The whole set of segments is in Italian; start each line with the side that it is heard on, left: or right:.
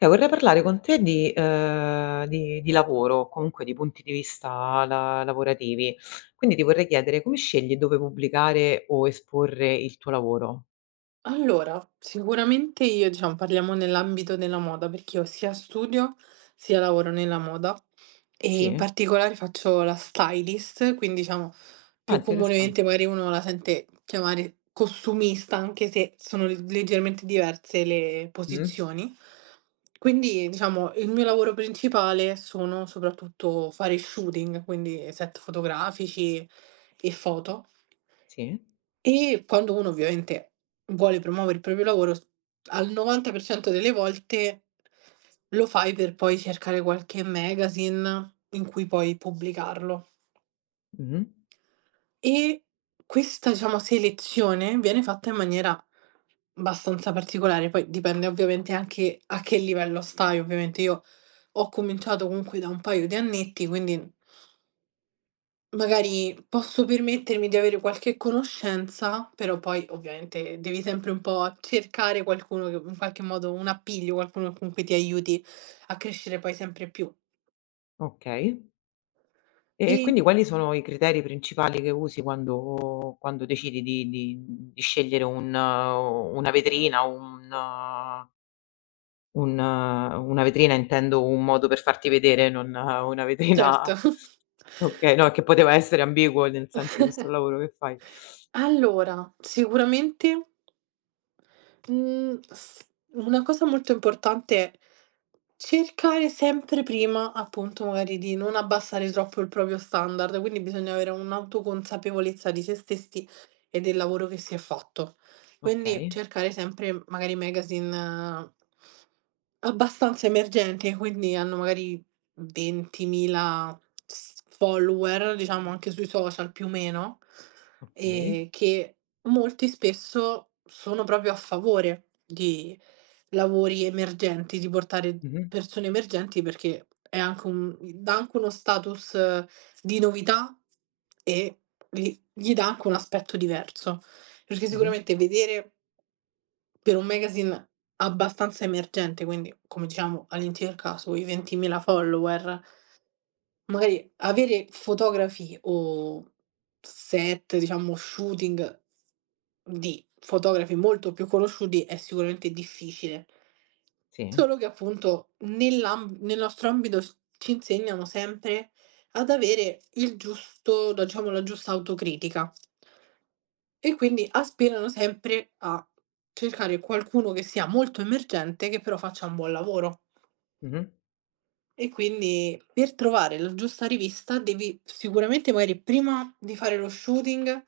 left: Vorrei parlare con te di, di lavoro, comunque di punti di vista la lavorativi. Quindi ti vorrei chiedere come scegli dove pubblicare o esporre il tuo lavoro?
right: Allora, sicuramente io diciamo parliamo nell'ambito della moda, perché io sia studio, sia lavoro nella moda e in
left: Sì?
right: particolare faccio la stylist, quindi diciamo
left: Ah,
right: più comunemente
left: interessante.
right: magari uno la sente chiamare costumista, anche se sono leggermente diverse le
left: Mh.
right: posizioni. Quindi diciamo il mio lavoro principale sono soprattutto fare shooting, quindi set fotografici e foto.
left: Sì.
right: E quando uno ovviamente vuole promuovere il proprio lavoro, s al 90% delle volte lo fai per poi cercare qualche magazine in cui poi pubblicarlo.
left: Mh-mh.
right: E questa, diciamo, selezione viene fatta in maniera abbastanza particolare, poi dipende ovviamente anche a che livello stai, ovviamente. Io ho cominciato comunque da un paio di annetti, quindi magari posso permettermi di avere qualche conoscenza, però poi ovviamente devi sempre un po' cercare qualcuno che in qualche modo un appiglio, qualcuno che comunque ti aiuti a crescere poi sempre più.
left: Okay. E
right: E
left: quindi quali sono i criteri principali che usi quando decidi di scegliere un una vetrina, un. Una vetrina, intendo un modo per farti vedere, non una vetrina.
right: certo.
left: Okay, no, che poteva essere ambiguo, nel senso visto il lavoro che fai.
right: Allora, sicuramente Mhmm, s una cosa molto importante è cercare sempre prima, appunto, magari di non abbassare troppo il proprio standard, quindi bisogna avere un'autoconsapevolezza di se stessi e del lavoro che si è fatto. Quindi
left: Okay,
right: cercare sempre magari magazine abbastanza emergenti, quindi hanno magari 20.000 s follower, diciamo anche sui social più o meno,
left: okay.
right: che molti spesso sono proprio a favore di lavori emergenti, di portare
left: Mh-mh,
right: persone emergenti perché è anche un dà anche uno status di novità e gli gli dà anche un aspetto diverso, perché
left: mh-mh,
right: sicuramente vedere per un magazine abbastanza emergente, quindi come diciamo all'incirca sui 20.000 follower magari avere fotografi o set, diciamo shooting di fotografi molto più conosciuti è sicuramente difficile.
left: sì,
right: Solo che appunto nel nostro ambito s ci insegnano sempre ad avere il giusto la diciamo la giusta autocritica. E quindi aspirano sempre a cercare qualcuno che sia molto emergente, che però faccia un buon lavoro.
left: mh-mh,
right: E quindi per trovare la giusta rivista devi sicuramente magari prima di fare lo shooting,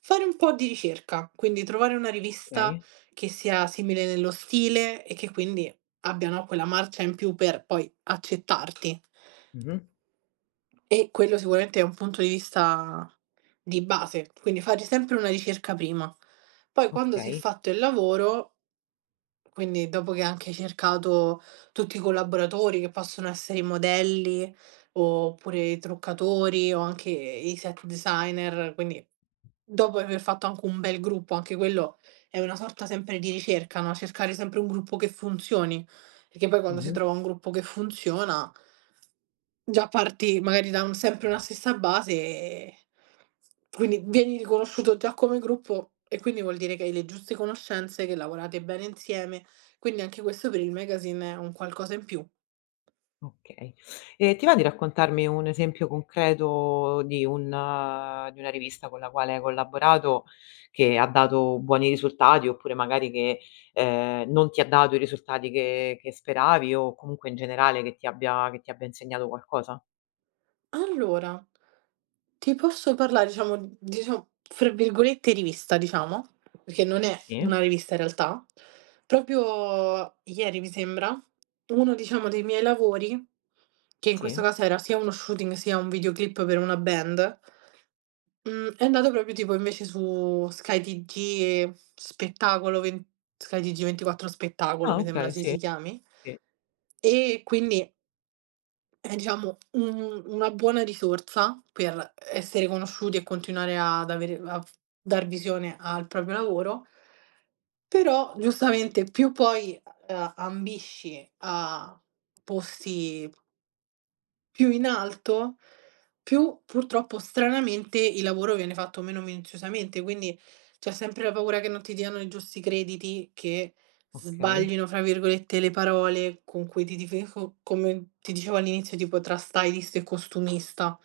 right: fare un po' di ricerca, quindi trovare una rivista
left: okay,
right: che sia simile nello stile e che quindi abbia, no, quella marcia in più per poi accettarti.
left: mh-mh,
right: E quello sicuramente è un punto di vista di base, quindi fare sempre una ricerca prima. Poi quando si è
left: okay,
right: fatto il lavoro, quindi dopo che hai anche cercato tutti i collaboratori che possono essere i modelli, oppure i truccatori o anche i set designer, quindi dopo aver fatto anche un bel gruppo, anche quello è una sorta sempre di ricerca, no, cercare sempre un gruppo che funzioni, perché poi quando si
left: mh-mh.
right: trova un gruppo che funziona già parti magari da un sempre una stessa base e quindi vieni riconosciuto già come gruppo e quindi vuol dire che hai le giuste conoscenze, che lavorate bene insieme, quindi anche questo per il magazine è un qualcosa in più.
left: Okay. E ti va di raccontarmi un esempio concreto di una rivista con la quale hai collaborato, che ha dato buoni risultati oppure magari che, non ti ha dato i risultati che speravi o comunque in generale che ti abbia insegnato qualcosa?
right: Allora, ti posso parlare diciamo, fra virgolette "rivista" diciamo, perché non è
left: Sì?
right: una rivista in realtà. Proprio ieri mi sembra, uno diciamo dei miei lavori, che in questo
left: Sì?
right: caso era sia uno shooting sia un videoclip per una band. Mhmm, è andato proprio tipo invece su Sky TG e Spettacolo ven Sky TG24 Spettacolo,
left: Ah,
right: mi sembra
left: okay,
right: si
left: sì,
right: si chiami.
left: sì.
right: E quindi è diciamo un una buona risorsa per essere conosciuti e continuare ad avere a f dar visione al proprio lavoro, però giustamente più poi, ambisci a posti più in alto, più purtroppo stranamente il lavoro viene fatto meno minuziosamente, quindi c'è sempre la paura che non ti diano i giusti crediti, che
left: Okay.
right: sbaglino, fra virgolette, le parole con cui ti difeco, come ti dicevo all'inizio, tipo tra stylist e costumista,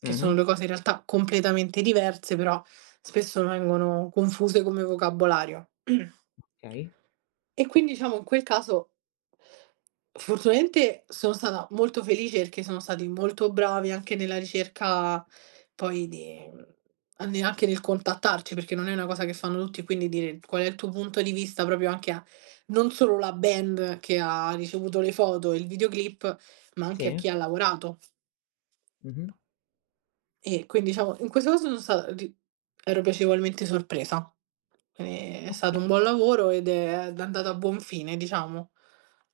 right: che sono
left: Mh-mh.
right: due cose in realtà completamente diverse, però spesso vengono confuse come vocabolario.
left: Okay.
right: E quindi diciamo in quel caso fortunatamente sono stata molto felice perché sono stati molto bravi anche nella ricerca poi di, mhmm, a ne anche nel contattarci, perché non è una cosa che fanno tutti, quindi dire: "Qual è il tuo punto di vista?" Proprio anche a non solo la band che ha ricevuto le foto e il videoclip, ma anche a
left: Sì.
right: chi ha lavorato.
left: Mh-mh.
right: E quindi diciamo in questo caso sono sta ri ero piacevolmente sorpresa. È stato
left: Okay.
right: un buon lavoro ed è andato a buon fine, diciamo.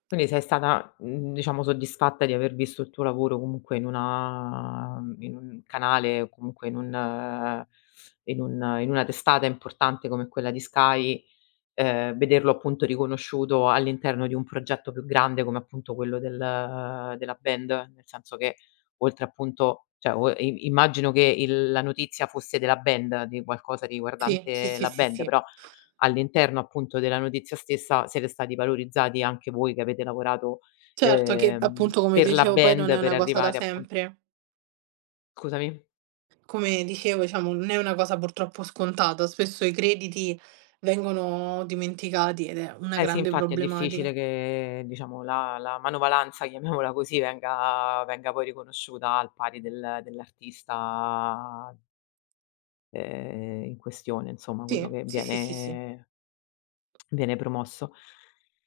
left: Quindi sei stata, diciamo, soddisfatta di aver visto il tuo lavoro comunque in una, in un canale o comunque in una testata importante come quella di Sky, vederlo appunto riconosciuto all'interno di un progetto più grande come appunto quello della band? Nel senso che oltre appunto, cioè, o i immagino che il la notizia fosse della band, di qualcosa
right: Sì, sì,
left: riguardante
right: sì,
left: la
right: sì,
left: band,
right: sì.
left: però all'interno appunto della notizia stessa siete stati valorizzati anche voi che avete lavorato,
right: Certo che appunto, come ti
left: per la
right: dicevo, poi non
left: band
right: è
left: per
right: una cosa da
left: arrivare appunto,
right: sempre.
left: scusami?
right: Come dicevo, diciamo non è una cosa purtroppo scontata, spesso i crediti vengono dimenticati ed è una
left: Eh sì,
right: grande
left: infatti è difficile
right: problematica.
left: che diciamo la manovalanza, chiamiamola così, venga poi riconosciuta al pari dell'artista, in questione, insomma quello
right: Sì,
left: che
right: sì, sì, sì, sì.
left: viene promosso.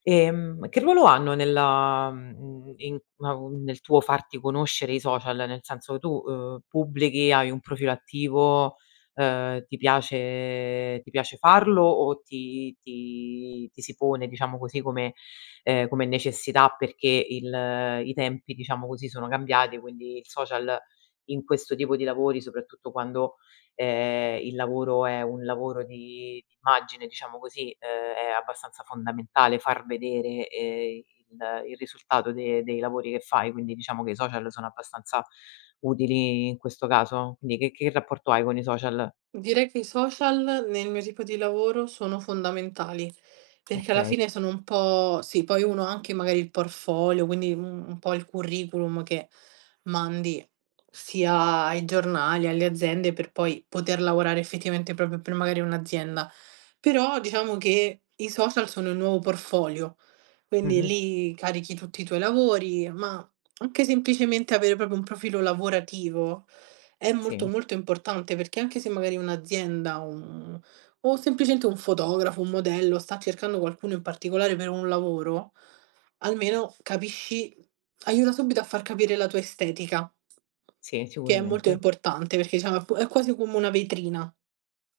left: Che ruolo hanno nella, nel tuo farti conoscere, i social? Nel senso tu, pubblichi, hai un profilo attivo, ti piace farlo o ti si pone, diciamo così, come, come necessità, perché il i tempi, diciamo così, sono cambiati, quindi il social in questo tipo di lavori, soprattutto quando, il lavoro è un lavoro di immagine, diciamo così, è abbastanza fondamentale far vedere, il risultato de dei lavori che fai, quindi diciamo che i social sono abbastanza utili in questo caso. Quindi che rapporto hai con i social?
right: Direi che i social nel mio tipo di lavoro sono fondamentali, perché alla
left: Okay.
right: fine sono un po' sì, poi uno ha anche magari il portfolio, quindi un po' il curriculum che mandi sia ai giornali, alle aziende per poi poter lavorare effettivamente proprio per magari un'azienda. Però diciamo che i social sono il nuovo portfolio, quindi
left: Mh-mh.
right: lì carichi tutti i tuoi lavori, ma anche semplicemente avere proprio un profilo lavorativo è
left: Sì,
right: molto, molto importante perché anche se magari un'azienda, un o semplicemente un fotografo, un modello sta cercando qualcuno in particolare per un lavoro, almeno capisci, aiuta subito a far capire la tua estetica,
left: sì,
right: che è molto
left: sicuramente.
right: importante perché diciamo è quasi come una vetrina.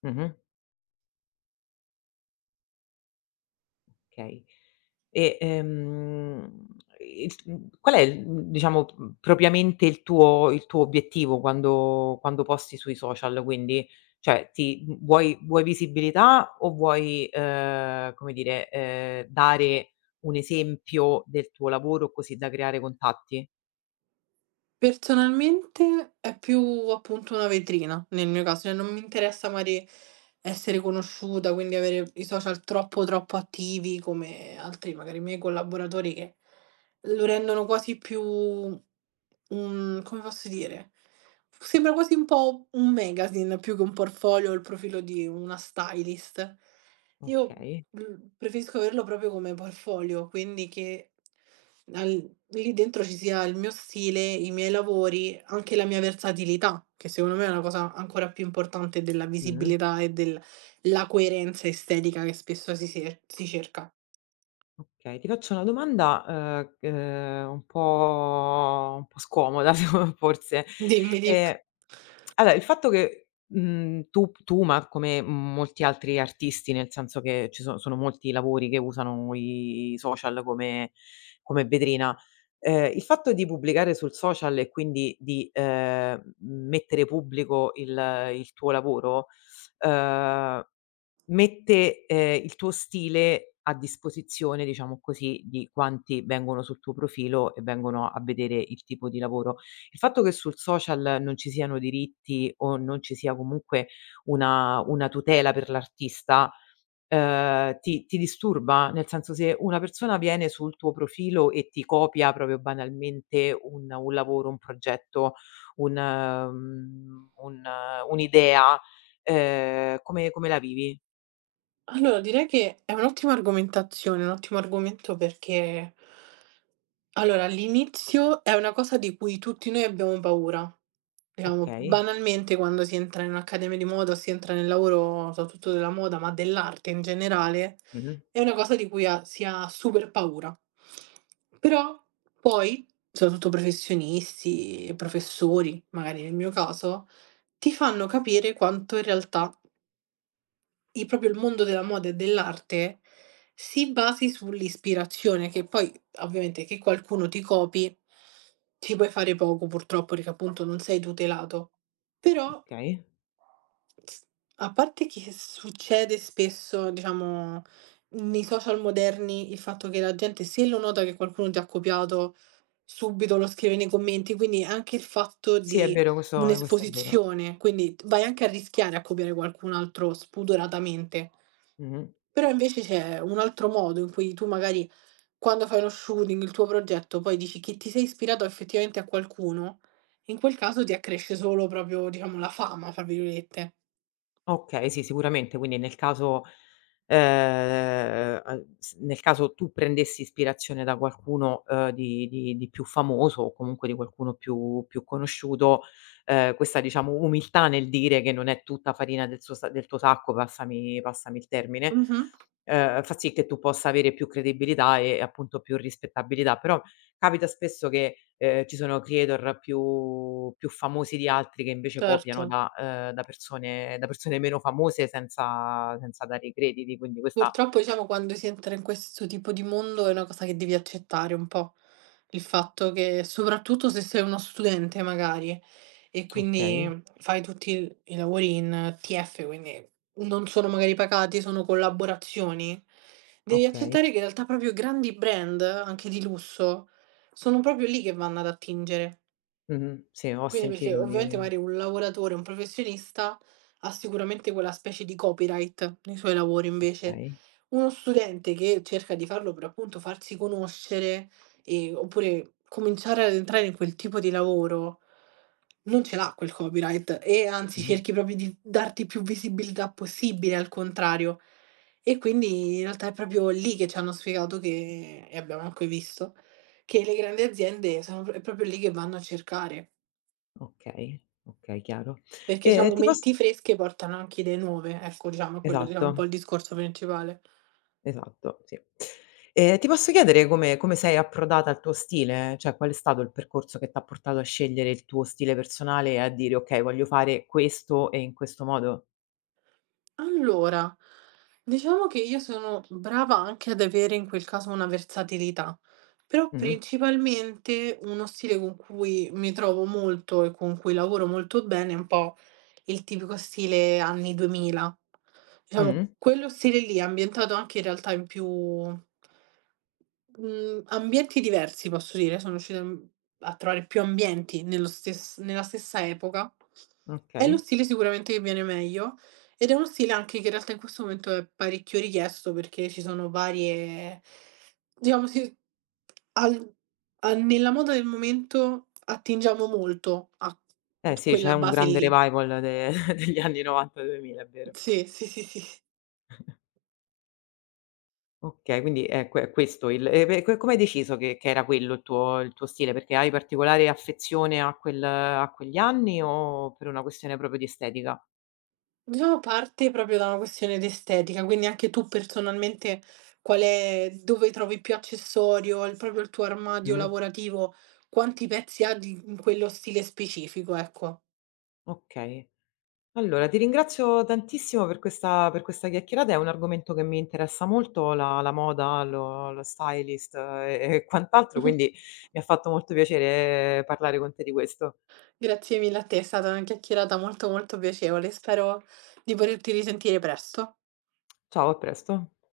left: Mh-mh. Okay. E, qual è diciamo, propriamente, il tuo obiettivo quando posti sui social, quindi? Cioè, vuoi visibilità o vuoi, come dire, dare un esempio del tuo lavoro così da creare contatti?
right: Personalmente è più appunto una vetrina, nel mio caso, cioè non mi interessa magari essere conosciuta, quindi avere i social troppo troppo attivi come altri magari miei collaboratori che lo rendono quasi più un, come posso dire, sembra quasi un po' un magazine più che un portfolio o il profilo di una stylist. Io,
left: Okay.
right: preferisco averlo proprio come portfolio, quindi che al lì dentro ci sia il mio stile, i miei lavori, anche la mia versatilità, che secondo me è una cosa ancora più importante della
left: Mh-mh.
right: visibilità e della coerenza estetica che spesso si cerca.
left: Okay, ti faccio una domanda, c un po' scomoda, se, forse.
right: Dimmi, di
left: Ehm Allora, il fatto che, tu, ma come molti altri artisti, nel senso che ci so sono molti lavori che usano i social come, vetrina, il fatto di pubblicare sul social e quindi di, mettere pubblico il tuo lavoro, ehm mette, il tuo stile a disposizione, diciamo così, di quanti vengono sul tuo profilo e vengono a vedere il tipo di lavoro. Il fatto che sul social non ci siano diritti o non ci sia comunque una tutela per l'artista, ti disturba? Nel senso, se una persona viene sul tuo profilo e ti copia proprio banalmente un lavoro, un progetto, un'idea, come la vivi?
right: Allora, direi che è un'ottima argomentazione, un ottimo argomento perché, allora, all'inizio è una cosa di cui tutti noi abbiamo paura. Diciamo,
left: Okay.
right: banalmente quando si entra in un'accademia di moda, si entra nel lavoro, soprattutto della moda, ma dell'arte in generale,
left: Mh-mh.
right: è una cosa di cui si ha super paura. Però poi, soprattutto professionisti e professori, magari nel mio caso, ti fanno capire quanto in realtà il mondo della moda e dell'arte si basi sull'ispirazione, che poi ovviamente che qualcuno ti copi ci puoi fare poco purtroppo, perché appunto non sei tutelato. Però
left: Okay.
right: s a parte che succede spesso, diciamo, nei social moderni, il fatto che la gente se lo nota che qualcuno ti ha copiato, subito lo scrive nei commenti, quindi anche il fatto
left: Sì, è
right: di
left: vero, questo è vero.
right: un'esposizione, quindi vai anche a rischiare a copiare qualcun altro spudoratamente.
left: Mh-mh.
right: Però invece c'è un altro modo in cui tu magari, quando fai lo shooting, il tuo progetto, poi dici che ti sei ispirato effettivamente a qualcuno, in quel caso ti accresce solo proprio, diciamo, "la fama", fra virgolette.
left: Okay, sì, sicuramente. Quindi nel caso, s nel caso tu prendessi ispirazione da qualcuno, di più famoso o comunque di qualcuno più conosciuto, questa, diciamo, umiltà nel dire che non è tutta farina del suo sa del tuo sacco, passami il termine,
right: Mh-mh,
left: fa sì che tu possa avere più credibilità e appunto più rispettabilità. Però capita spesso che, ci sono creator più famosi di altri che invece copiano
right: certo.
left: da persone meno famose senza dare i crediti, quindi questa.
right: Purtroppo diciamo quando si entra in questo tipo di mondo è una cosa che devi accettare un po', il fatto che soprattutto se sei uno studente magari e
left: Okay,
right: quindi fai tutti il i lavori in TF, quindi non sono magari pagati, sono collaborazioni, devi
left: okay.
right: accettare che in realtà proprio grandi brand, anche di lusso, sono proprio lì che vanno ad attingere.
left: Mh-mh. Sì, ho
right: Quindi perché
left: sentito
right: ovviamente
left: di.
right: magari un lavoratore, un professionista ha sicuramente quella specie di copyright nei suoi lavori invece.
left: Okay.
right: Uno studente che cerca di farlo per appunto farsi conoscere e oppure cominciare ad entrare in quel tipo di lavoro, non ce l'ha quel copyright e anzi
left: Mh-mh.
right: cerchi proprio di darti più visibilità possibile, al contrario. E quindi in realtà è proprio lì che ci hanno spiegato che, e abbiamo anche visto, che le grandi aziende sono, è proprio lì che vanno a cercare.
left: Okay, okay, chiaro.
right: Perché
left: E
right: diciamo
left: ti pos
right: menti fresche portano anche idee nuove, ecco, diciamo è quello diciamo un po'
left: esatto.
right: il discorso principale.
left: Esatto, sì. Ti posso chiedere come, sei approdata al tuo stile? Cioè, qual è stato il percorso che t'ha portato a scegliere il tuo stile personale e a dire: "Okay, voglio fare questo e in questo modo"?
right: Allora, diciamo che io sono brava anche ad avere in quel caso una versatilità, però
left: Mh-mh.
right: principalmente uno stile con cui mi trovo molto e con cui lavoro molto bene è un po' il tipico stile anni 2000. Diciamo,
left: Mh.
right: quello stile lì ambientato anche in realtà in più ambienti diversi, posso dire, sono riuscita, a trovare più ambienti nella stessa epoca. È lo
left: Okay.
right: stile sicuramente che viene meglio, ed è uno stile anche che in realtà in questo momento è parecchio richiesto perché ci sono varie, diciamo sì, al a nella moda del momento attingiamo molto a
left: Eh sì, c'è
right: quella
left: un
right: base
left: grande
right: lì.
left: revival de degli anni '90, 2000, è vero.
right: Sì, sì, sì, sì.
left: Okay, quindi è que, è questo il e beh, co come hai deciso che era quello il tuo stile? Perché hai particolare affezione a quegli anni o per una questione proprio di estetica?
right: Diciamo parte proprio da una questione d'estetica, quindi anche tu personalmente qual è, dove trovi più accessorio, il tuo armadio
left: Mh-mh.
right: lavorativo, quanti pezzi ha di in quello stile specifico, ecco.
left: Okay. Allora, ti ringrazio tantissimo per questa chiacchierata, è un argomento che mi interessa molto, la moda, lo stylist e quant'altro,
right: Mh-mh.
left: quindi mi ha fatto molto piacere, parlare con te di questo.
right: Grazie mille a te, è stata una chiacchierata molto, molto piacevole. Spero di poterti risentire presto.
left: Ciao, a presto.